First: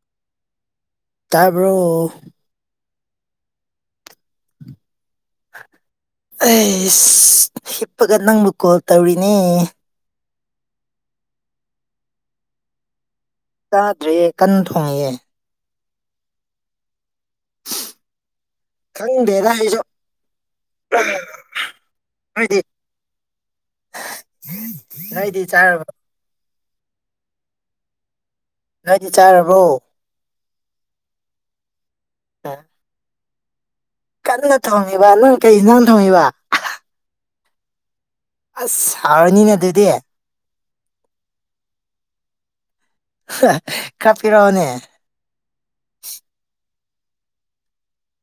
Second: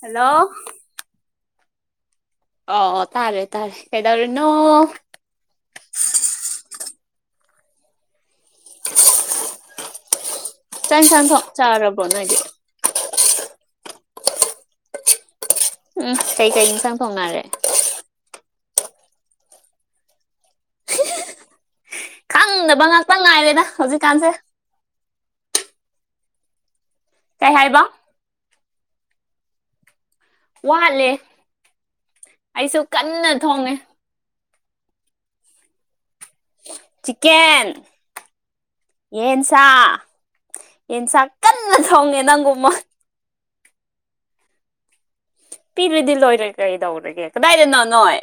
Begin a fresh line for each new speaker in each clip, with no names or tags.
Hello
ꯇꯥꯕꯣ
ꯑꯣ ꯇꯥꯔꯦ ꯇꯥꯔꯦ ꯀꯩꯇꯥꯔꯅ
ꯑꯩ ꯍꯤꯞꯄꯒ ꯅꯪꯕꯨ ꯀꯣꯜ ꯇꯧꯔꯤꯅꯦ
ꯇꯟ ꯁꯟꯊꯣꯛ ꯆꯥꯔꯕꯣ ꯅꯣꯏꯗꯤ
ꯆꯥꯗ꯭ꯔꯦ ꯀꯟꯅ ꯊꯣꯡꯉꯑꯦ
ꯎꯝ ꯀꯩꯀꯩ ꯏꯟꯁꯥꯡ ꯐꯥꯎꯅꯔꯦ
ꯈꯪꯗꯦꯗ ꯑꯩꯁꯨ ꯅꯣꯏꯗꯤ
ꯑꯪꯅꯕ ꯉꯥꯛꯇ ꯉꯥꯏꯔꯦꯗ ꯍꯧꯖꯤꯛꯀꯥꯟꯁꯦ
ꯉꯗꯤ ꯆꯥ
ꯀꯩ ꯍꯥꯏꯕ
ꯅꯥꯏꯗꯤ ꯆꯥꯔꯕꯣ
ꯋꯥꯠꯂꯦ ꯑꯩꯁꯨ ꯀꯟꯅ ꯊꯣꯡꯉꯦ
ꯀꯟꯅ ꯊꯣꯡꯉꯤꯕ ꯅꯪ ꯀꯩ ꯏꯥꯡ ꯊꯣꯡꯉꯤꯕ
ꯆꯛꯦꯟ
ꯑꯁ ꯍꯥꯎꯔꯅꯤꯅꯦ
ꯌꯦꯟꯁ
ꯑꯗꯨꯗꯤ
ꯌꯦꯟꯁꯥꯛ ꯀꯟꯅ ꯊꯣꯡꯉꯦ ꯅꯪꯒꯨꯝꯕ
ꯀꯥꯞꯄꯤꯔꯛꯑꯣꯅꯦ
ꯄꯤꯔꯗꯤ ꯂꯣꯏꯔꯦ ꯀꯩꯗꯧꯔꯒꯦ ꯀꯗꯥꯏꯗꯅꯣ ꯅꯣꯏ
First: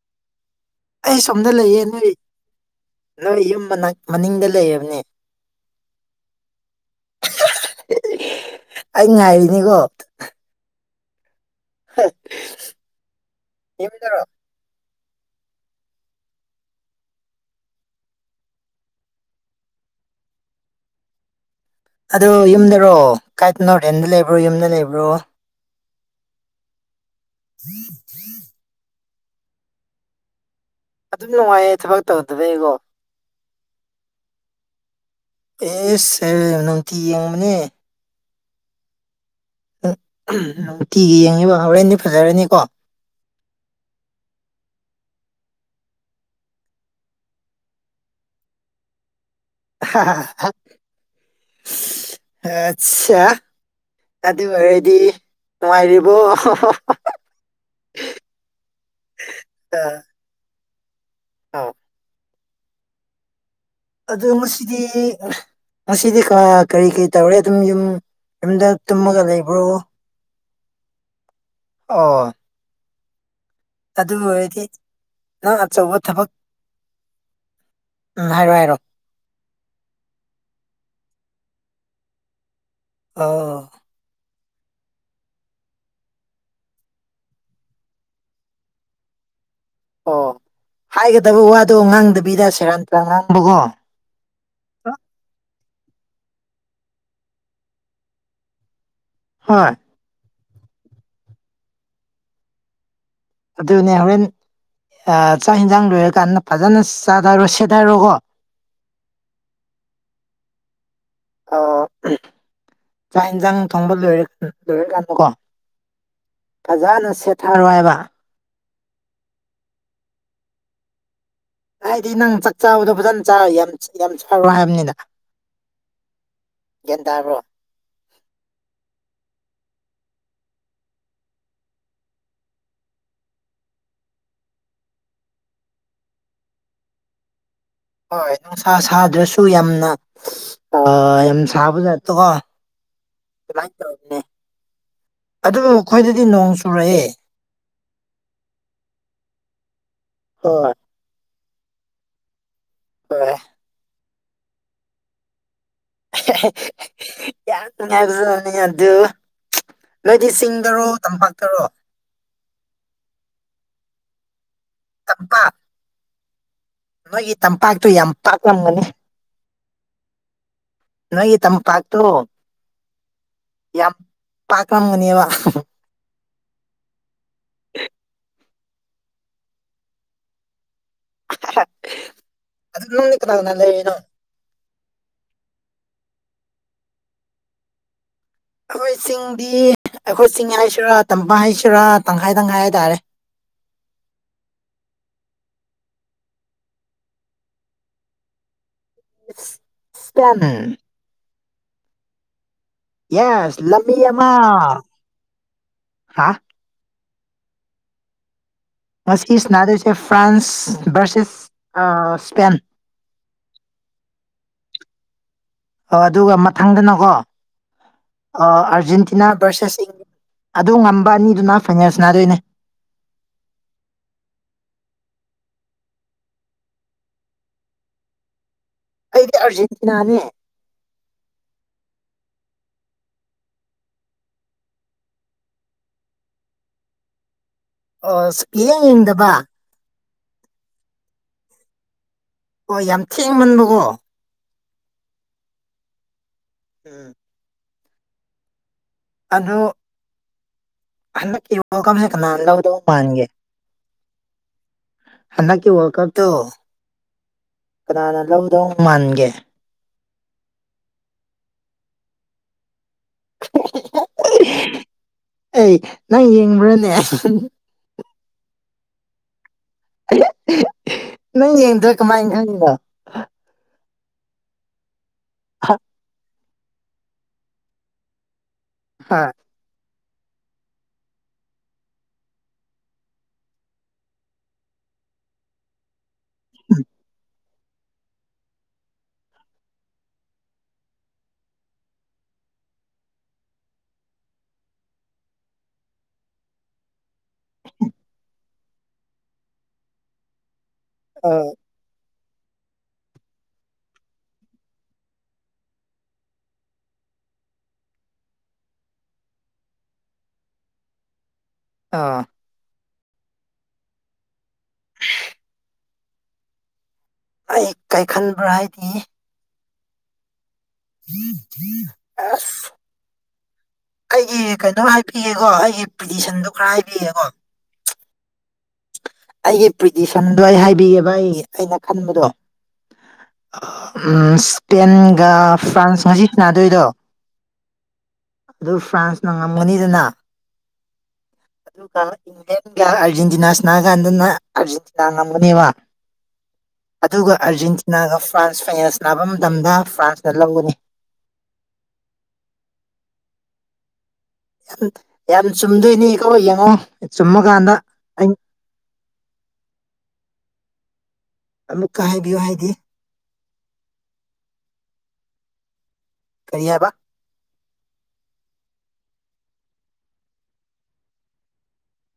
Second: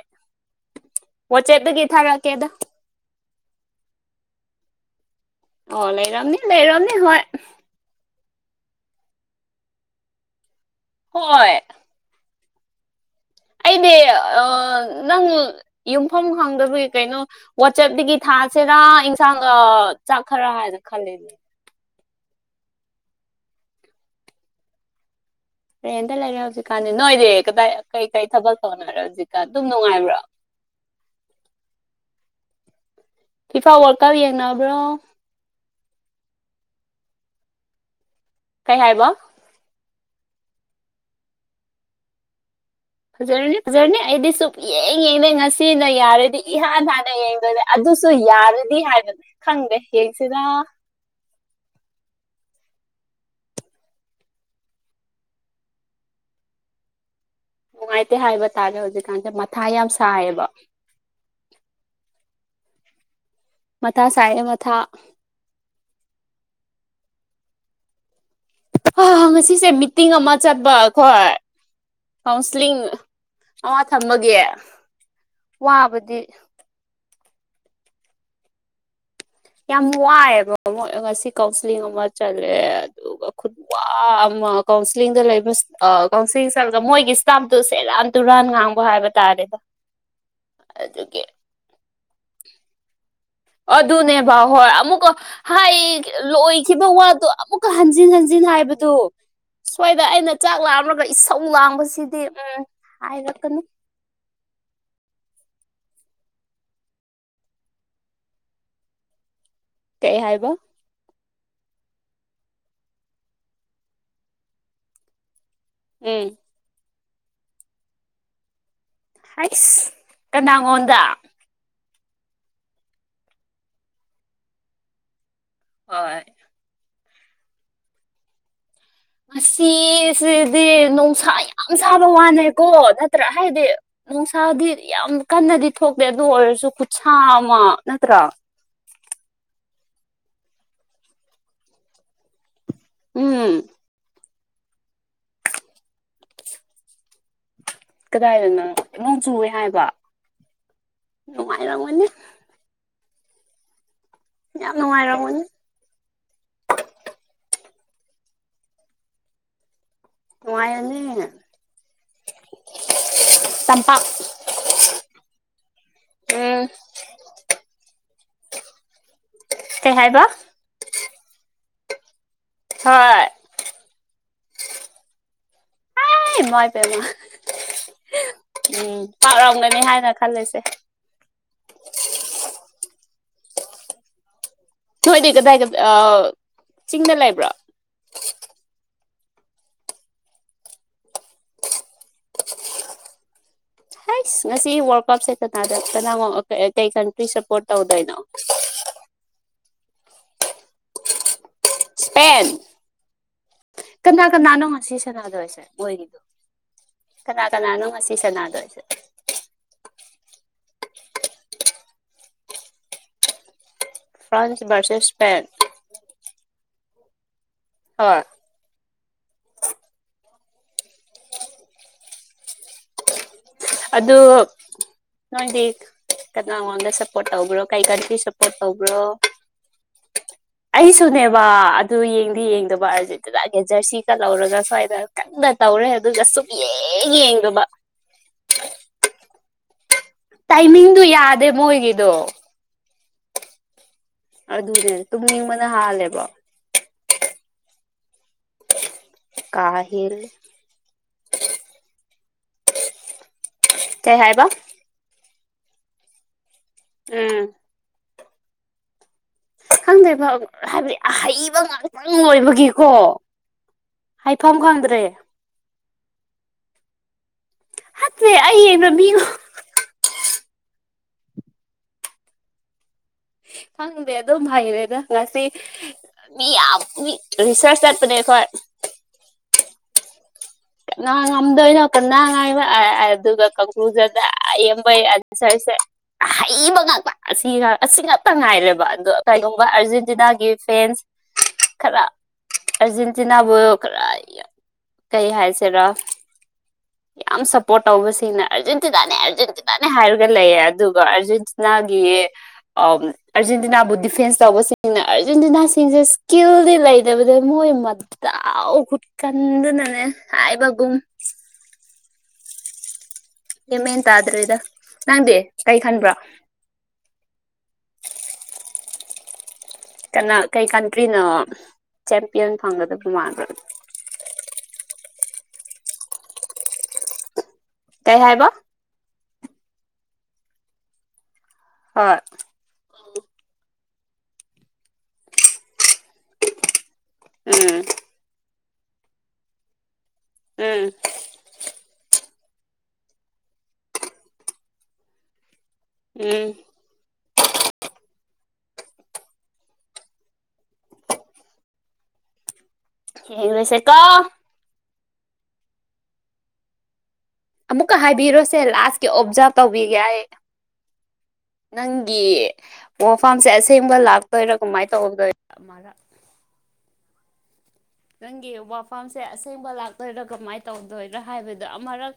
ꯑꯩ ꯁꯣꯝꯗ ꯂꯩꯌꯦ
ꯋꯥꯆꯦꯞꯇꯒꯤ
ꯅꯣꯏ
ꯊꯥꯔꯛꯀꯦꯗ
ꯅꯣꯏ ꯌꯨꯝ ꯃꯅꯤꯡꯗ ꯂꯩꯑꯕꯅꯦ
ꯑꯣ ꯂꯩꯔꯝꯅꯤ ꯂꯩꯔꯝꯅꯤ ꯍ
ꯑꯩ ꯉꯥꯏꯔꯤꯅꯤꯀꯣ
ꯍꯣꯏ
ꯍ
ꯑꯩꯗꯤ ꯅꯪ ꯌꯨꯝꯐꯝ ꯈꯪꯗꯕꯒꯤ ꯀꯩꯅꯣ ꯋꯥꯆꯦꯞꯇꯒꯤ ꯊꯁꯤꯅ ꯏꯟꯁꯥꯡ ꯆꯥꯛꯈꯔꯥ ꯍꯥꯏꯅ ꯈꯜꯂꯦꯅꯦ
ꯑꯗꯨꯗꯣ ꯌꯨꯝꯗꯔꯣ ꯀꯥꯏ ꯅꯣꯔꯇꯦꯟꯗ ꯂꯩꯕ꯭ꯔꯣ ꯌꯨꯝꯗ ꯂꯩꯕ꯭ꯔꯣ
ꯇ꯭ꯔꯦꯟꯗ ꯂꯩꯔꯦ ꯍꯧꯖꯤꯛꯀꯥꯟꯗꯤ ꯅꯣꯏꯗꯤ ꯀꯗꯥꯏ ꯀꯩꯀꯩ ꯊꯕꯛ ꯁꯧꯅꯔꯦ ꯍꯧꯖꯤꯛꯀꯥꯟ ꯑꯗꯨꯝ ꯅꯨꯡꯉꯥꯏꯕ꯭ꯔꯣ
ꯑꯗꯨꯝ ꯅꯨꯡꯉꯥꯏꯌꯦ ꯊꯕꯛ ꯇꯧꯗꯕꯩꯀꯣ
ꯐꯤꯐꯥꯎ ꯋꯥꯔꯀꯔ ꯌꯦꯡꯅꯕ꯭ꯔꯣ
ꯑꯦ ꯁꯦꯔ ꯅꯨꯡꯇꯤ ꯌꯦꯡꯉꯕꯅꯦ
ꯀꯩ ꯍꯥꯏꯕꯣ
ꯅꯨꯡꯇꯤꯒꯤ ꯌꯦꯡꯉꯤꯕ ꯍꯣꯔꯦꯟꯗꯤ ꯐꯖꯔꯅꯤꯀꯣ
ꯐꯖꯔꯅꯦ ꯐꯖꯔꯅꯤ ꯑꯩꯗꯤ ꯁꯨꯞꯛ ꯌꯦꯡ ꯌꯦꯡꯗꯦ ꯉꯁꯤꯅ ꯌꯥꯔꯗꯤ ꯏꯍꯥꯟ ꯍꯥꯟꯅ ꯌꯦꯡꯗꯣꯏꯗ ꯑꯗꯨꯁꯨ ꯌꯥꯔꯗꯤ ꯍꯥꯏꯗꯅ
ꯑꯆꯥ ꯑꯗꯨ ꯑꯣꯏꯔꯗꯤ ꯅꯨꯡꯉꯥꯏꯔꯤꯕꯣ
ꯅꯨꯡꯉꯥꯏꯇꯦ ꯍꯥꯏꯕ ꯇꯥꯔꯦ ꯍꯧꯖꯤꯛꯀꯥꯟꯁꯦ ꯃꯊꯥ ꯌꯥꯝ ꯁꯥꯏꯌꯦꯕ
ꯑ
ꯃꯊꯥ
ꯑꯗꯣ
ꯁꯥꯏꯌꯦ ꯃꯊꯥ
ꯉꯁꯤꯗꯤ ꯉꯁꯤꯗꯤ ꯀꯔꯤ ꯀꯔꯤ ꯇꯧꯔꯦ ꯑꯗꯨꯝ ꯌꯨꯝ ꯌꯨꯝꯗ ꯇꯃꯒ ꯂꯩꯕ꯭ꯔꯣ
ꯇꯤꯡ ꯑꯃ ꯆꯠꯄ ꯀꯣ
ꯑꯣ
ꯃꯨꯁꯂꯤꯝ ꯑ
ꯑꯗꯨ
ꯊꯝꯃꯒꯦ
ꯑꯣꯏꯔꯗꯤ ꯅꯪ ꯑꯆꯧꯕ
ꯋꯥꯕꯗꯤ
ꯊꯕꯛ ꯎꯝ ꯍꯥꯏꯔꯑꯣ ꯍꯥꯏꯔꯣ
ꯌꯥꯝ ꯋꯥꯏꯑꯦꯕ ꯃꯣꯏ ꯉꯁꯤ ꯀꯥꯎꯟꯁꯤꯂꯤꯡ ꯑꯃ ꯆꯂꯦ ꯑꯗꯨꯒ ꯈꯨ
ꯑꯣ
ꯑꯃ ꯀꯥꯎꯟꯁꯤꯂꯤꯡꯗ ꯂꯩꯕ ꯀꯥꯎꯟꯁꯤꯂꯤꯡ ꯆꯠꯂꯒ ꯃꯣꯏꯒꯤ ꯏꯁ꯭ꯇꯥꯞꯇꯨ ꯁꯦꯔꯥꯟ ꯇꯨꯔꯥꯟ ꯉꯥꯡꯕ ꯍꯥꯏꯕ ꯇꯥꯔꯦꯗ
ꯑꯣ
ꯑꯗꯨꯒꯤ
ꯍꯥꯏꯒꯗꯕ ꯋꯥꯗꯣ ꯉꯥꯡꯗꯕꯤꯗ ꯁꯦꯔꯟ ꯇꯨꯔꯟ ꯉꯥꯡꯕꯒꯣ
ꯑꯗꯨꯅꯦꯕꯥ ꯍꯣꯏ ꯑꯃꯨꯛꯀ ꯍꯥꯏꯌꯦ ꯂꯣꯏꯈꯤꯕ ꯋꯥꯗꯨ ꯑꯃꯨꯛꯀ ꯍꯟꯖꯤꯟ ꯍꯟꯖꯤꯟ ꯍꯥꯏꯕꯗꯨ
ꯍꯣꯏ
ꯑꯩꯈꯣꯏꯗ ꯑꯩꯅ ꯆꯥꯛ ꯂꯥꯡꯔꯒ ꯏꯁꯧ ꯂꯥꯡꯕꯁꯤꯗꯤ ꯎꯝ ꯍꯥꯏꯔꯒ
ꯑꯗꯨꯅꯦ ꯍꯣꯔꯦꯟ ꯆꯥꯛ ꯏꯟꯁꯥꯡ ꯂꯣꯏꯔꯀꯥꯟꯗ ꯐꯖꯅ ꯆꯥꯊꯔꯣ ꯁꯦꯊꯔꯣꯀꯣ
ꯀꯩ ꯍꯥꯏꯕ
ꯑꯣ ꯆꯥꯛ ꯌꯦꯟꯁꯥꯡ ꯊꯣꯡꯕ ꯂꯣꯏ ꯂꯣꯏꯔꯀꯥꯟꯗꯀꯣ
ꯎꯝ
ꯐꯖꯅ ꯁꯦꯠꯊꯔꯣ ꯍꯥꯢꯕ
ꯍꯩꯁ ꯀꯅꯥꯉꯣꯟꯗ
ꯍꯥꯏꯗꯤ ꯅꯪ ꯆꯥꯛ ꯆꯥꯕꯗꯣ ꯐꯖꯅ ꯆꯥꯔꯣ ꯌꯥꯝ ꯌꯥꯝ ꯆꯥꯔꯣ ꯍꯥꯏꯕꯅꯤꯅ
ꯍꯣꯏ
ꯒ꯭ꯌꯥꯟ ꯇꯥꯕ꯭ꯔꯣ
ꯉꯁꯤꯁꯤꯗꯤ ꯅꯨꯡꯁꯥ ꯌꯥꯝ ꯁꯥꯕ ꯋꯥꯅꯦꯀꯣ ꯅꯠꯇ꯭ꯔ ꯍꯥꯏꯗꯤ ꯅꯨꯡꯁꯥꯗꯤ ꯌꯥꯝ ꯀꯟꯅꯗꯤ ꯊꯣꯛꯇꯦ ꯑꯗꯨ ꯑꯣꯏꯔꯁꯨ ꯈꯨꯠꯁꯥ ꯑꯃ ꯅꯠꯇ꯭ꯔꯥ
ꯍꯣꯏ ꯅꯨꯡꯁꯥ ꯁꯥꯗ꯭ꯔꯁꯨ ꯌꯥꯝꯅ ꯌꯥꯝ ꯁꯥꯕꯖꯥꯠꯇꯀꯣ
ꯎꯝ
ꯑꯗꯨꯃꯥꯏꯅ ꯇꯧꯕꯅꯦ ꯑꯗꯨ ꯑꯩꯈꯣꯏꯗꯗꯤ ꯅꯣꯡ ꯆꯨꯔꯛꯑꯦ
ꯀꯗꯥꯏꯗꯅꯣ ꯅꯣꯡ ꯆꯨꯋꯦ ꯍꯥꯏꯕ
ꯍꯣꯏ
ꯅꯨꯡꯉꯥꯏꯔꯝꯒꯅꯤ
ꯍꯣꯏ
ꯌꯥꯝ ꯅꯨꯡꯉꯥꯏꯔꯝꯒꯅꯤ
ꯌꯥꯝ ꯅꯨꯡꯉꯥꯢꯕꯖꯥꯠꯅꯤ ꯑꯗꯨ ꯅꯣꯏꯗꯤ ꯆꯤꯡꯗꯔꯣ
ꯅꯨꯡꯉꯥꯏꯅꯤ
ꯇꯝꯄꯥꯛꯇꯔꯣ
ꯇꯝꯄꯥꯛ
ꯇꯝꯄꯥꯛ
ꯎꯝ
ꯅꯣꯏꯒꯤ ꯇꯝꯄꯥꯛꯇꯨ ꯌꯥꯝ ꯄꯥꯛꯂꯝꯒꯅꯤ
ꯀꯩ ꯍꯥꯏꯕ
ꯅꯣꯏꯒꯤ ꯇꯝꯄꯥꯛꯇꯣ
ꯍꯣꯏ ꯑꯦ
ꯌꯥꯝ ꯄꯥꯛꯂꯝꯒꯅꯦꯕ
ꯢꯃꯩꯕꯦꯝꯃ ꯎꯝ ꯄꯥꯛꯔꯝꯒꯅꯤ ꯍꯥꯏꯅ ꯈꯜꯂꯁꯦ
ꯑꯗꯣ ꯅꯪꯗꯤ ꯀꯅꯅꯥ ꯂꯩꯔꯤꯅꯣ
ꯊꯣꯏꯗꯤ ꯀꯗꯥꯏ ꯗ ꯆꯤꯡꯗ ꯂꯩꯕ꯭ꯔꯣ
ꯑꯩꯈꯣꯏ ꯆꯤꯡꯗꯤ ꯑꯩꯈꯣꯏ ꯆꯤꯡ ꯍꯥꯏꯁꯤꯔꯥ ꯇꯝꯗ ꯍꯥꯏꯁꯤꯔꯥ ꯇꯪꯈꯥꯏ ꯇꯪꯈꯥꯏ ꯍꯥꯏꯇꯥꯔꯦ
ꯍꯥꯏꯁ ꯉꯁꯤ ꯋꯥꯔꯜ ꯀꯞꯁꯦ ꯀꯅꯥꯗ ꯀꯅꯥꯅꯣ ꯀꯩ ꯀꯟꯇ꯭ꯔꯤ ꯁꯄꯣꯠ ꯇꯧꯗꯣꯏꯅꯣ
ꯢꯁ꯭ꯄꯦꯟ
ꯢꯁ꯭ꯄꯦꯟ
ꯌꯦꯁ ꯂꯝꯕꯤ ꯑꯃ
ꯀꯅꯥ ꯀꯅꯥꯅꯣ ꯉꯁꯤ ꯁꯥꯟꯅꯗꯣꯏꯁꯦ ꯃꯣꯏꯒꯤꯗꯣ
ꯍꯥ
ꯀꯅꯥ ꯀꯅꯥꯅꯣ ꯉꯁꯤ ꯁꯥꯟꯅꯗꯣꯏꯁꯦ
ꯃꯁꯤ ꯁꯥꯟꯗꯣꯏꯁꯦ France versus Spain
France versus Spain
ꯑꯣ ꯑꯗꯨꯒ ꯃꯊꯪꯗꯅꯀꯣ
ꯍꯣꯏ
ꯑ ꯑꯥꯔꯖꯦꯟꯇꯤꯅꯥ ꯚꯔꯁꯦꯁ ꯁꯤꯡ ꯑꯗꯣ ꯉꯝꯕ ꯑꯅꯤꯗꯨꯅ ꯐꯥꯏꯅꯦꯜꯁ ꯁꯅꯥꯗꯣꯏꯅꯦ
ꯑꯗꯨ ꯅꯪꯗꯤ ꯀꯅꯥ ꯉꯣꯟꯗ ꯁꯞꯄꯣꯠ ꯇꯧꯕ꯭ꯔꯣ ꯀꯩꯀꯥ ꯁꯞꯄꯣꯠ ꯇꯧꯕ꯭ꯔꯣ
ꯑꯩꯗꯤ ꯑꯥꯔꯖꯦꯟꯇꯤꯅꯥꯅꯦ
ꯑꯩꯁꯨꯅꯦꯕ ꯑꯗꯨ ꯌꯦꯡꯗꯤ ꯌꯦꯡꯗꯕ ꯑꯥꯔꯖꯟꯇꯤꯅꯥꯒꯤ ꯖꯔꯁꯤꯒ ꯂꯧꯔꯒ ꯁ꯭ꯨꯋꯥꯢꯗ ꯀꯟꯅ ꯇꯧꯔꯦ ꯑꯗꯨꯒ ꯁꯨꯛꯌꯦꯡ ꯌꯦꯡꯗꯕ
ꯑꯣ ꯌꯦꯡ ꯌꯦꯡꯗꯕ
ꯇꯥꯏꯃꯤꯡꯗꯨ ꯌꯥꯗꯦ ꯃꯣꯏꯒꯤꯗꯣ
ꯍ‌ꯣꯏ ꯌꯥꯝ ꯊꯦꯡꯃꯟꯕꯀꯣ
ꯑꯗꯨꯅꯦ ꯇꯨꯝꯅꯤꯡꯕꯅ ꯍꯥꯜꯂꯦꯕ
ꯎꯝ ꯑꯗꯣ
ꯀꯥ ꯍꯦꯜꯂꯦ
ꯍꯟꯗꯛꯀꯤ ꯋꯥꯜ ꯀꯞ ꯁꯤ ꯀꯅꯥꯅ ꯂꯧꯗꯧꯕ ꯃꯥꯟꯒꯦ
ꯀꯩ ꯍꯥꯏꯕ
ꯍꯟꯗꯛꯀꯤ ꯋꯥꯜ ꯀꯞ ꯇꯣ
ꯎꯝ
ꯀꯅꯥꯅ ꯂꯧꯗꯧ ꯃꯥꯟꯒꯦ
ꯈꯪꯗꯣꯏꯦꯕ ꯍꯥꯏꯕꯗꯤ ꯑ ꯍꯩꯕ ꯉꯥꯛꯇꯪ ꯂ ꯑꯣꯏꯕꯒꯤꯀꯣ ꯍꯥꯏꯐꯝ ꯈꯪꯗ꯭ꯔꯦ
ꯑꯩ ꯅꯪ ꯌꯦꯡꯕ꯭ꯔꯥꯅꯦ
ꯑꯠꯇꯦ ꯑꯅ ꯃꯤ
ꯅ ꯏꯗ ꯀꯃꯥꯏꯗꯗ
ꯈꯪꯗꯦ ꯑꯗꯨꯝ ꯍꯩꯔꯦꯅ ꯉꯁꯤ
ꯍꯥ
ꯃꯤ ꯌꯥꯝ ꯃꯤ ꯔꯤꯁꯔꯁ ꯆꯠꯄꯅꯦ ꯑꯩꯈꯣꯏ
ꯍꯥ
ꯉꯗꯣꯣꯏꯅꯀ ꯉꯥꯏꯕ ꯑꯗꯨꯒ ꯀꯨꯗ ꯑꯕꯩ ꯑ ꯆꯁꯦ ꯑꯍꯩꯕ ꯉꯥꯛꯇ ꯑꯁ ꯑꯩꯒ ꯑꯁꯤ ꯉꯥꯛꯇ ꯉꯥꯏꯔꯦꯕ ꯑꯗꯣ ꯀꯩꯒꯨꯝꯕ ꯑꯥꯔꯖꯦꯟꯇꯤꯅꯥꯒꯤ ꯐꯦꯟꯁ ꯈꯔ ꯑꯔꯖꯦꯟꯇꯤꯅꯥꯕꯨ ꯈꯔ ꯀꯩ ꯍꯥꯏ ꯁꯤꯔ‌ꯣ ꯌꯥꯝ ꯁꯄꯣꯔꯠ ꯇꯧꯕꯁꯤꯡꯅ ꯑꯥꯔꯖꯦꯟꯇꯤꯅꯥꯅꯦ ꯑꯥꯔꯖꯦꯟꯇꯤꯅꯥꯅꯦ ꯍꯥꯏꯔꯒ ꯂꯩꯌꯦ ꯑꯗꯨꯒ
ꯑꯥ
ꯑꯥꯔꯖꯦꯟꯇꯤꯅꯥꯒꯤ ꯑꯥꯔꯖꯦꯟꯇꯤꯅꯥꯕꯨ ꯗꯤꯐꯦꯟꯁ ꯇꯧꯕꯁꯤꯡꯅ ꯑꯥꯔꯖꯦꯟꯇꯤꯅꯥꯁꯤꯡꯁꯦ ꯏꯁꯀꯤꯜꯗꯤ ꯂꯩꯇꯕꯗ ꯃꯣꯏ ꯇꯥꯎ ꯈꯨꯠꯀꯟꯗꯨꯅꯅꯦ ꯍꯥꯏꯕꯒꯨꯝ
ꯑꯥ
ꯒꯥꯏꯟꯃꯦꯟ ꯇꯥꯗ꯭ꯔꯦꯗ ꯅꯪꯗꯤ ꯀꯩ ꯈꯟꯕ꯭ꯔꯥ
ꯑꯩ ꯀꯩ ꯈꯟꯕ꯭ꯔꯥ ꯍꯥꯏꯗꯤ
ꯀꯅꯥ ꯀꯩ ꯀꯟꯇ꯭ꯔꯤꯅ‌ꯣ ꯆꯦꯝꯄꯤꯌꯟ
ꯑꯁ
ꯐꯪꯒꯗꯕ ꯃꯥꯟꯕ꯭ꯔ
ꯑꯩꯒꯤ ꯀꯩꯅꯣ ꯍꯥꯏꯕꯤꯒꯦꯀꯣ ꯑꯩꯒꯤ ꯄꯤꯇꯤꯁꯟꯗꯣ ꯈꯔ ꯍꯥꯏꯕꯤꯒꯦꯀꯣ
ꯀꯩ ꯍꯥꯏꯕ
ꯑꯩꯒꯤ ꯄ꯭ꯤꯇꯤꯁꯟꯗꯣ ꯑꯩ ꯍꯥꯏꯕꯤꯑꯦꯕ ꯑꯩ ꯑꯩꯅ
ꯍꯣꯏ
ꯈꯟꯕꯗꯣ ꯎꯝ ꯏꯁꯄꯦꯟꯒ ꯐ꯭ꯔꯥꯟꯁ ꯉꯁꯤ ꯁꯥꯅꯗꯣꯏꯗꯣ
ꯎꯝ
ꯑꯗꯨ ꯐ꯭ꯔꯥꯟꯁꯅ ꯉꯝꯒꯅꯤꯗꯅ
ꯎꯝ
ꯑꯗꯨꯒ ꯏꯪꯂ ꯑꯔꯖꯦꯟꯇꯤꯅꯥ ꯁꯅꯥꯒꯥꯟꯗꯅ ꯑꯔꯖꯦꯟꯇꯤꯅꯥ ꯉꯝꯅꯦꯕ
ꯎꯝ
ꯑꯗꯨꯒ ꯑꯥꯔꯖꯦꯟꯇꯤꯅꯥꯒ ꯐ꯭ꯔꯥꯟꯁ ꯐꯁ ꯅꯥꯕ ꯃꯇꯝꯗ ꯐ꯭ꯔꯥꯟꯁꯅ ꯂꯧꯒꯅꯤ
ꯌ‌ꯦꯡ ꯂꯁ‌ꯦꯀ‌ꯣ
ꯌꯥꯝ ꯆꯨꯝꯗꯣꯏꯅꯤ ꯀ‌ꯣ ꯌꯦꯡꯉꯣ ꯆꯨꯝꯃ ꯀꯥꯟ
ꯑꯃꯨꯛꯀ ꯍꯥꯏꯕꯤꯔꯣꯁꯦ ꯂꯥꯁꯀꯤ ꯑꯣꯕꯖꯥꯔꯕ ꯇꯧꯕꯤꯒꯦ ꯑꯩ
ꯑꯃꯨꯛꯀ
ꯅꯪꯒꯤ
ꯍꯥꯏꯕꯤꯌꯨ ꯍꯥꯏꯗꯤ
ꯋꯥꯐꯝꯁꯦ ꯑꯁꯦꯡꯕ ꯂꯥꯛꯇꯣꯏꯔꯥ ꯀꯃꯥꯏꯅ ꯇꯧꯗꯣꯏꯔ ꯑꯃꯔꯛ
ꯀꯔꯤ ꯍꯥꯏꯕ
ꯅꯪꯒꯤ ꯋꯥꯐꯝꯁꯦ ꯑꯁꯦꯡꯕ ꯂꯥꯛꯇꯣꯏꯔꯥ ꯀꯃꯥꯏꯅ ꯇꯧꯗꯣꯏꯔꯥ ꯍꯥꯏꯕꯗꯣ ꯑꯃꯔꯛ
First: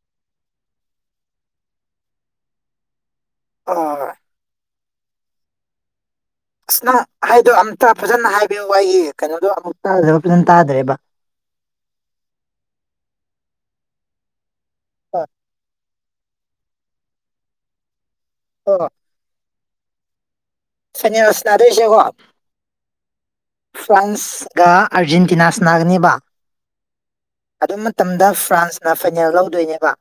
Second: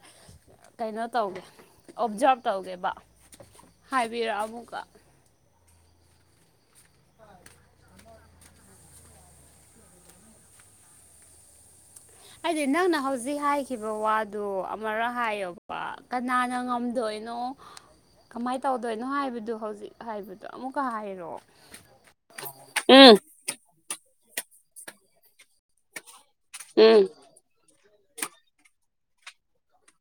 ꯀꯩꯅꯣ ꯇꯧꯒꯦ ꯑꯣꯞꯖꯥꯔꯞ ꯇꯧꯒꯦꯕ
ꯑꯣ
ꯍꯥꯏꯕꯤꯔꯛ ꯑꯃꯨꯛꯀ
ꯑꯁ ꯅꯪ ꯍꯥꯏꯗꯣ ꯑꯝꯇ ꯐꯖꯅ ꯍꯥꯏꯕꯤꯌꯨ ꯑꯩꯒꯤ ꯀꯩꯅꯣꯗꯣ ꯑꯃꯨꯛ ꯇꯥꯗ꯭ꯔꯕ ꯐꯖꯅ ꯇꯥꯗ꯭ꯔꯦꯕ
ꯍꯥꯏꯗꯤ ꯅꯪꯅ ꯍꯧꯖꯤꯛ ꯍꯥꯏꯈꯤꯕ ꯋꯥꯗꯨꯣ ꯑꯃꯔꯛ
ꯑꯣ
ꯍꯥꯏꯌꯣꯕ ꯀꯅꯥꯅ ꯉꯝꯗꯣꯏꯅꯣ ꯀꯃꯥꯏꯅ
ꯑꯣ
ꯇꯧꯗꯣꯏꯅꯣ ꯍꯥꯏꯕꯗꯨ ꯍꯧꯖꯤꯛ ꯍꯥꯏꯕꯗꯣ ꯑꯃꯨꯛꯀ
ꯐꯥꯏꯅꯦꯜ
ꯍꯥꯏꯔꯛꯑꯣ
ꯁꯥꯟꯅꯗꯣꯏꯁꯦꯀꯣ
ꯎꯝ
ꯐ꯭ꯔꯥꯟꯁꯒ ꯑꯥꯔꯖꯦꯟꯇꯤꯅꯥꯁꯅꯥꯒꯅꯦꯕ
ꯎꯝ
ꯑꯗꯨ ꯃꯇꯝꯗ ꯐ꯭ꯔꯥꯟꯁꯅ ꯐꯥꯏꯅꯦꯜ ꯂꯧꯗꯣꯏꯅꯦꯕ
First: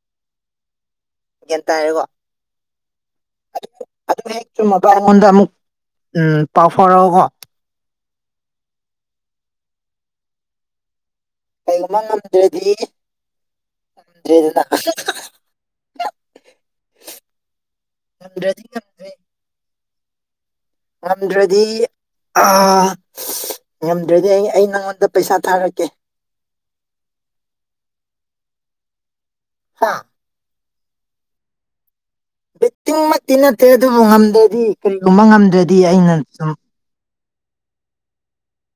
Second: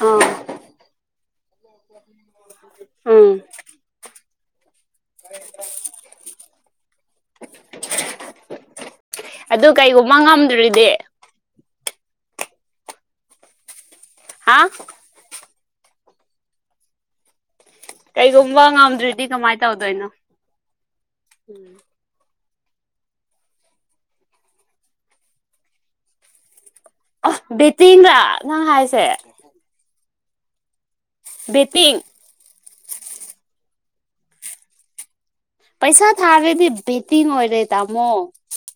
ꯑ
ꯌꯦ ꯇꯔꯦꯒꯣ
ꯎꯝ
ꯨꯝ ꯃ ꯑꯩꯉꯣꯟꯗ ꯑꯃꯨꯛ ꯎꯝ ꯄꯥꯎꯊꯥꯎꯣꯔꯛꯑꯣ ꯀꯣ
ꯑꯗꯨ ꯀꯩꯒꯨꯝꯕ ꯉꯝꯗ꯭ꯔꯤꯗꯤ
ꯀꯩꯒꯨꯝꯕ ꯉꯝꯗ꯭ꯔꯗꯤ
ꯍꯥ
ꯉꯝꯗ꯭ꯔꯦꯗꯅ
ꯀꯩꯒꯨꯝꯕ
ꯉꯝꯗ꯭ꯔꯗꯤ ꯉꯝꯗ꯭ꯔꯦ
ꯉꯝꯗ꯭ꯔꯗꯤ ꯀꯃꯥꯏ ꯇꯧꯗꯣꯏꯅꯣ
ꯉꯝꯗ꯭ꯔꯗꯤ ꯑ ꯉꯝꯗ꯭ꯔꯗꯤ ꯑꯩ ꯑꯩ ꯅꯪꯉꯣꯟꯗ ꯄꯩꯁꯥ ꯊꯥꯔꯛꯀꯦ
ꯕꯦꯇꯤꯡꯂ ꯅꯪ ꯍꯥꯏꯁꯦ
ꯍꯥꯥ
ꯕ‌ꯦꯇꯤꯡ
ꯕ‌ꯦꯇꯤꯡꯃꯛꯇꯤ ꯅꯠꯇꯦ ꯑꯗꯨꯕꯨ ꯉꯝꯗ꯭ꯔꯗꯤ ꯀꯔꯤꯒꯨꯝꯕ ꯉꯝꯗ꯭ꯔꯗꯤ ꯑꯩꯅ ꯁꯨꯝ
ꯕ‌ꯦꯇꯤꯡ ꯑꯣꯏꯔꯦ ꯇꯥꯃꯣ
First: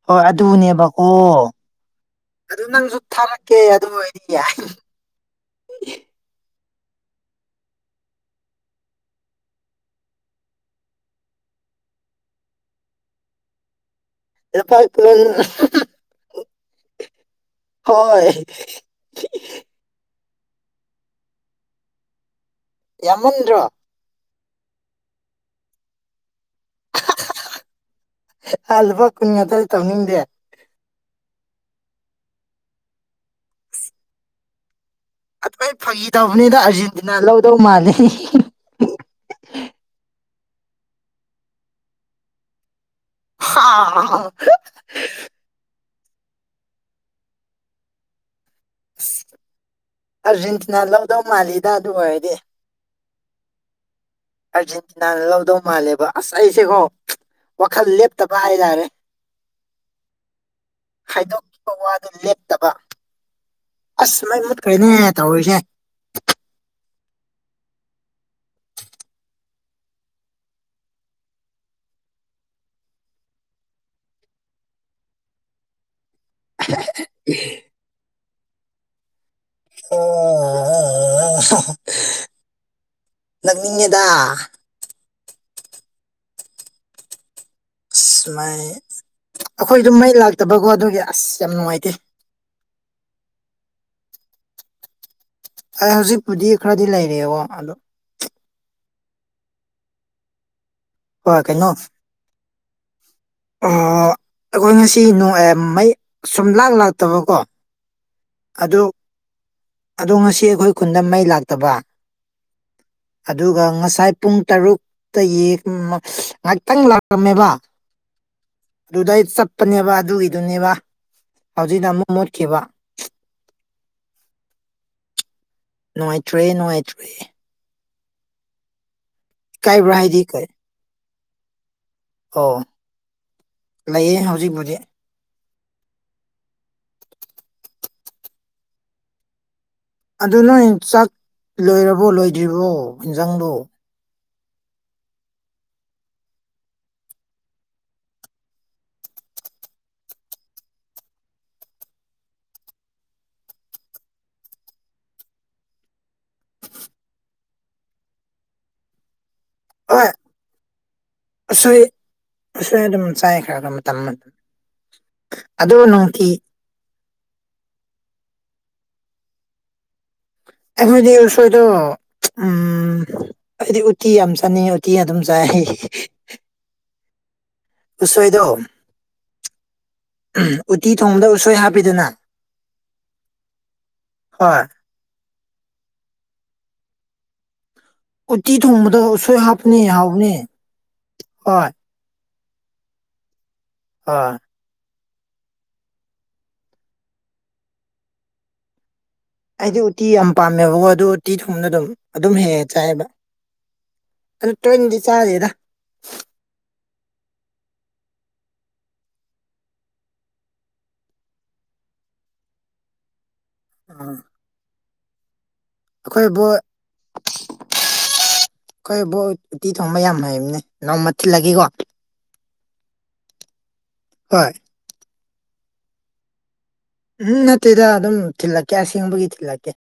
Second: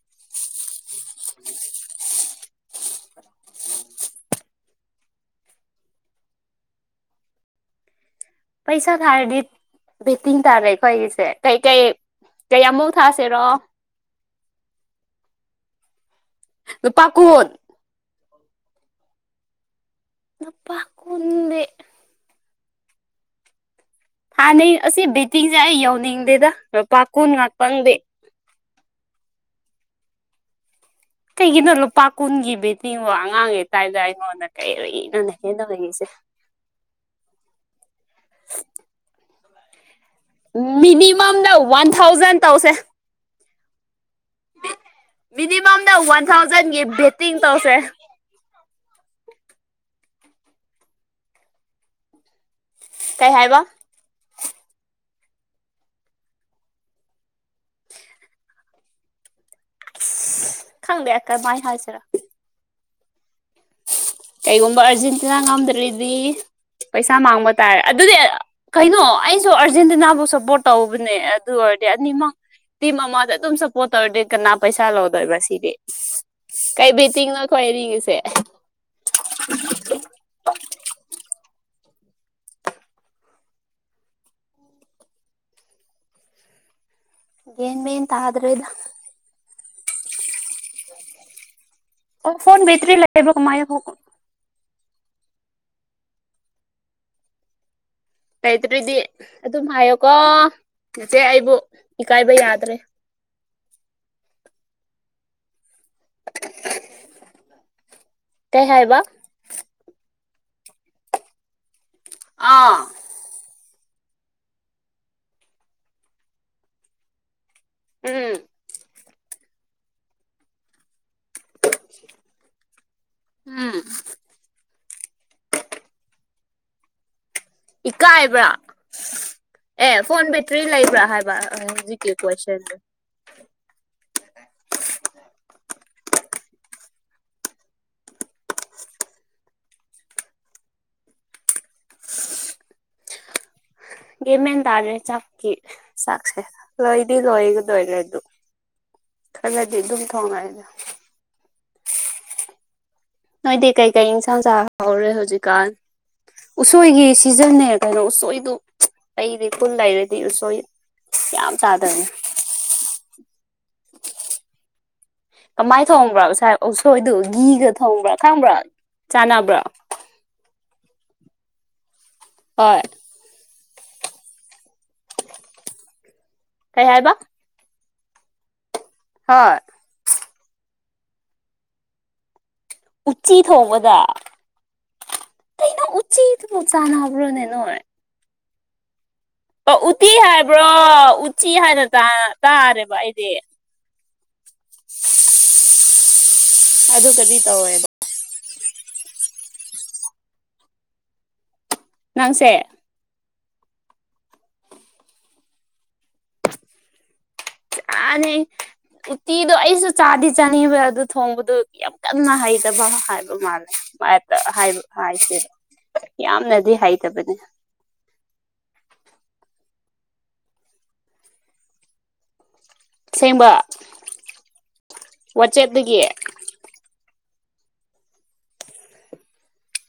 ꯍꯣꯏ ꯑꯗꯨꯅꯦꯕꯀꯣ ꯑꯗꯨ ꯅꯪꯁꯨ ꯊꯥꯔꯛꯀꯦ ꯑꯗꯨ ꯑꯣꯏꯗꯤ ꯌꯥ
ꯄꯩꯁꯥ ꯀꯥꯗ ꯕꯦꯠꯇꯤꯡ ꯇꯥꯔꯦ ꯑꯩꯈꯣꯏꯒꯤꯁꯦ ꯀꯩꯀꯩ ꯀꯩꯃꯨ ꯊꯥꯁꯤꯔꯣ
ꯑꯦꯄꯥꯥꯏ
ꯄꯀꯣꯔ
ꯍꯣꯏ
ꯅꯨꯄꯥ
ꯌꯥꯝꯃꯟꯗ꯭ꯔꯣ
ꯍꯥꯟꯅꯩ ꯑꯁꯤ ꯕꯦꯇꯤꯡꯁꯦ ꯑꯩ ꯌꯧꯅꯤꯡꯗꯦꯗ ꯂꯨꯄꯥ ꯀꯨꯟ ꯉꯥꯛꯇꯪꯗꯦ
ꯑꯜꯕ ꯀꯟ ꯉ ꯇꯔꯤ ꯇꯧꯅꯤꯅꯤꯡꯗꯦ
ꯀꯩꯒꯤꯅꯣ ꯂꯨꯄꯥ ꯀꯨꯟꯒꯤ ꯕꯤꯇꯤꯡꯕꯣ ꯑꯉꯥꯡꯉꯩꯇꯥꯥꯏꯕꯗ ꯑꯩꯉꯣꯟꯗ ꯀꯩꯔꯨꯏꯅꯅꯦ
ꯈꯩ ꯐꯥꯒꯤ ꯇꯧꯕꯅꯤꯅ ꯑꯥꯔꯖꯦꯟꯇꯤꯅꯥ ꯂꯧꯗꯧ ꯃꯥꯅꯤ
ꯃꯤꯅꯤꯃꯝꯗ ꯋꯥꯟ ꯊꯥꯎꯖꯟ ꯇꯧꯁꯦ
ꯍꯥꯥ
ꯃꯤꯅꯤꯃꯝꯅ ꯋꯥꯟ ꯊꯥꯎꯖꯟꯒꯤ ꯕꯦꯠꯇꯤꯡ ꯇꯧꯁꯦ
ꯑꯁ ꯑꯥꯔꯖꯦꯟꯇꯤꯅꯥ ꯂꯧꯗꯧ ꯃꯥꯜꯂꯤꯗ ꯑꯗꯨ ꯑꯣꯏꯔꯗꯤ
ꯀꯩ ꯍꯥꯏꯕ
ꯑꯥꯔꯖꯦꯟꯇꯤꯅꯥꯅ ꯂꯧꯗꯧ ꯃꯥꯜꯂꯦꯕ ꯑꯁ ꯑꯩꯁꯦꯀꯣ ꯋꯥꯈꯜ ꯂꯦꯞꯇꯕ ꯍꯥꯏꯇꯥꯔꯦ
ꯈꯪꯗꯦ ꯀꯃꯥꯏꯅ
ꯍꯥꯏꯗꯣꯛꯈꯤꯕ
ꯍꯥꯏꯁꯤꯔꯥ
ꯋꯥꯗꯨ ꯂꯦꯞꯇꯕ ꯑꯁ ꯃꯩ
ꯀꯩꯒꯨꯝꯕ
ꯃꯨꯠꯈ꯭ꯔꯦꯅꯦ
ꯑꯔꯖꯦꯟꯇꯤꯅꯥ
ꯇꯧꯔꯤꯁꯦ
ꯉꯝꯗꯔꯤꯗꯤ ꯄꯩꯁꯥ ꯃꯥꯡꯕ ꯇꯥꯔꯦ ꯑꯗꯨꯗꯤ ꯀꯩꯅꯣ ꯑꯩꯁꯨ ꯑꯥꯔꯖꯦꯟꯇꯤꯅꯥꯕꯨ ꯁꯞꯄꯣꯔꯠ ꯇꯧꯕꯅꯦ ꯑꯗꯨ ꯑꯣꯏꯔꯗꯤ ꯑꯅꯤꯃꯛ ꯇꯤ ꯃꯃꯥꯗ ꯑꯗꯨꯝ ꯁꯞꯄꯣꯔꯠ ꯇꯧꯔꯗꯤ ꯀꯅꯥ ꯄꯩꯁꯥ ꯂꯧꯗꯣꯏꯕ ꯁꯤꯗꯤ ꯀꯥꯏ ꯕꯤꯇꯒ ꯅ ꯈꯣꯏꯋꯥꯏꯔꯤꯁꯦ
ꯑꯣ ꯅꯛꯅꯤꯡꯉꯦꯗ
ꯒ꯭ꯌꯥꯟ ꯃꯦꯟ
ꯑꯁ ꯃꯥꯏ
ꯇꯥꯗ꯭ꯔꯦꯗ
ꯑꯩꯈꯣꯏ ꯑꯗꯨꯝ ꯃꯩ ꯂꯥꯛꯇꯕꯀꯣ ꯑꯗꯨꯒꯤ ꯑꯁ ꯌꯥꯝ ꯅꯨꯡꯉꯥꯏꯇꯦ
ꯑꯣ ꯐꯣꯟ ꯕꯇꯔꯤ ꯂ ꯂꯩꯕ ꯃꯥꯥꯏ ꯍꯣ
ꯑꯩ ꯍꯧꯖꯤꯛꯄꯨꯗꯤ ꯈꯔꯗꯤ ꯂꯩꯔꯤꯑꯕ ꯑꯗꯣ
ꯂꯩꯇ꯭ꯔꯤꯗꯤ ꯑꯗꯨꯝ ꯍꯥꯏꯌꯣꯀꯣ ꯏꯆꯦ ꯑꯩꯕꯨ ꯏꯀꯥꯏꯕ ꯌꯥꯗ꯭ꯔꯦ
ꯑꯣ ꯑꯩꯈꯣꯏ ꯉꯁꯤ ꯅꯣꯡ ꯃꯩ ꯁꯨꯝ ꯂꯥꯛ ꯂꯥꯛꯇꯕꯀꯣ
ꯀꯩ
ꯑꯗꯨ
ꯍꯥꯏꯕ
ꯑꯗꯣ ꯉꯁꯤ ꯑꯩꯈꯣꯏ ꯈꯨꯟꯗ ꯃꯩ ꯂꯥꯛꯇꯕ
ꯑꯥ
ꯑꯗꯨꯒ ꯉꯁꯥꯏ ꯄꯨꯡ ꯇꯔꯨꯛꯇꯒꯤ ꯉꯥꯏꯍꯥꯛꯇꯪ ꯂꯥꯛꯂꯝꯝꯃꯦꯕ
ꯎꯝ
ꯑꯗꯨꯗꯩ ꯆꯠꯄꯅꯦꯕ ꯑꯗꯨꯒꯤꯗꯨꯅꯦꯕ ꯍꯧꯖꯤꯛꯅ ꯑꯃꯨꯛ ꯃꯨꯠꯈꯤꯕ
ꯎꯝ
ꯅꯨꯡꯉꯥꯏꯇ꯭ꯔꯦ ꯅꯨꯡꯉꯥꯏꯇ꯭ꯔꯤꯦ
ꯏꯀꯥꯏꯕ꯭ꯔꯥ
ꯏꯀꯥꯏꯕ꯭ꯔꯥ
ꯑꯦ
ꯍꯥꯏꯗꯤ
ꯐꯣꯟ
ꯀꯩ
ꯕꯦꯇ꯭ꯔꯤ ꯂꯩꯕ꯭ꯔꯥ ꯍꯥꯏꯕ
ꯑꯣ
ꯀꯣꯏꯁꯟꯗꯣ
ꯂꯩꯌꯦ ꯍꯧꯖꯤꯛ ꯍꯧꯗꯤꯛ ꯑꯗꯨ ꯅꯣꯏ ꯆꯥꯛ ꯂꯣꯏꯔꯕꯣ ꯂꯣꯏꯗ꯭ꯔꯤꯕꯣ ꯌꯦꯟꯖꯥꯡꯗꯨꯣ
ꯒꯃꯦꯦꯟꯟ ꯇꯥꯗꯦ ꯆꯞꯀꯤꯈꯤ ꯁꯥꯁꯦ ꯂꯣꯏꯗꯤ ꯂꯣꯏꯒꯗꯣꯏꯂ ꯑꯗꯨꯗꯨ ꯈꯔꯂꯗꯤ ꯑꯗꯨꯝ ꯊꯣꯡꯉꯛꯑꯗ ꯅꯣꯏꯗꯤ ꯀꯩꯀꯩ ꯏꯟꯁꯥꯡ ꯆꯥ ꯍꯧꯔꯦ ꯍꯧꯖꯤꯛꯀꯥꯟ. ꯎꯁꯣꯏꯒꯤ ꯁꯤꯖꯟꯅꯦ ꯀꯩꯅꯣ ꯎꯁꯣꯏꯗꯨ ꯑꯩꯗꯤ ꯄꯨꯜ
ꯍꯣꯏ
ꯂꯩꯔꯗꯤ ꯎꯁꯣꯏ ꯌꯥꯝ ꯆꯥꯗꯅꯦ
ꯁꯣꯏ ꯑꯗꯨꯝ ꯆꯥꯏ ꯈ꯭ꯔꯒ ꯃꯇꯝ ꯃꯇꯝ ꯑꯗꯨ
ꯀꯃꯥꯏꯅ ꯊꯣꯡꯕ꯭ꯔꯥ
ꯅꯨꯡꯇꯤ
ꯉꯁꯥꯏ ꯎꯁꯣꯏꯗꯨ ꯒꯤꯘꯒ ꯊꯣꯡꯕ꯭ꯔꯥ ꯈꯪꯕ꯭ꯔꯥ ꯆꯥꯟꯅꯕ꯭ꯔꯥ
ꯑꯩꯈꯣꯏꯗꯤꯁꯣꯏꯗꯣ
ꯍꯣꯏ
ꯎꯝ ꯍꯥꯏꯗꯤ ꯎꯇꯤ ꯌꯥꯝ ꯆꯥꯅꯤꯡꯉ ꯎꯇꯤ ꯑꯗꯨꯝ ꯆꯥꯏ
ꯀꯩ ꯍꯥꯏꯕ
ꯎꯁꯣꯏꯗ
ꯍꯣꯏ
ꯎ ꯎꯠꯇꯤ ꯊꯣꯡꯕꯗ ꯎꯁꯣꯏ ꯍꯥꯞꯄꯤꯗꯅ
ꯎꯆꯤ ꯊꯣꯡꯕꯗ
ꯍꯣꯏ
ꯩꯅ ꯎꯆꯠ ꯅꯨꯁꯥꯥꯟ ꯍꯥꯕ꯭ꯔꯣ ꯅꯅꯣꯣꯏ
ꯎ ꯎꯆꯤ ꯊꯣꯡꯃꯗ ꯍꯥꯞ
ꯎꯠꯇꯤ ꯍꯥꯏꯕ꯭ꯔꯣ ꯎ ꯎꯆꯤ ꯍꯥꯏꯅ ꯇꯥꯔꯦꯕ ꯑꯩꯗꯤ
ꯑ
ꯑꯗꯨꯒꯗꯤ ꯇꯧꯋꯦꯕ
ꯑꯩꯗꯤ ꯎꯇꯤ ꯌꯥꯝ ꯄꯥꯝꯃꯦꯕꯀꯣ ꯑꯗꯨ ꯎꯇꯤ ꯊꯣꯡꯅ ꯑꯗꯨꯝ ꯑꯗꯨꯝ
ꯅꯪꯁꯦ
ꯍꯦꯛꯑꯦ ꯆꯥꯏꯑꯕ ꯑꯗꯨ ꯇ꯭ꯔꯦꯟꯗꯤ ꯆꯥꯗꯦꯗ
ꯑ ꯎꯇꯤꯗꯣ ꯑꯩꯁꯨ ꯆꯥꯗꯤ ꯆꯥꯅꯤꯡꯕ ꯑꯗꯨ ꯊꯣꯡꯕꯗꯨ ꯌꯥꯝ ꯀꯟꯅ ꯍꯩꯇꯕ ꯍꯥꯏꯕ
ꯎꯝ
ꯃꯥꯜꯂꯦ ꯑ ꯍꯥꯏ ꯍꯥꯏꯁꯤ
ꯑꯩꯈꯣꯏꯕꯨ ꯑꯩꯈꯣꯏꯕꯣ ꯎꯇꯤ ꯊꯣꯡꯕ ꯌꯥꯝ ꯍꯩꯕꯅꯦ ꯅꯅꯥꯎꯃ ꯊꯤꯜꯂꯒꯦꯀꯣ
ꯁꯦꯝꯦꯡꯕ
ꯍꯣꯏ
ꯋꯥꯆꯠꯗꯒꯤ
ꯎꯝ ꯅꯠꯇꯦꯗ ꯑꯗꯨꯝ ꯊꯤꯜꯂꯛꯀꯦ ꯑꯁꯦꯡꯕꯒꯤ ꯊꯤꯜꯂꯛꯀꯦ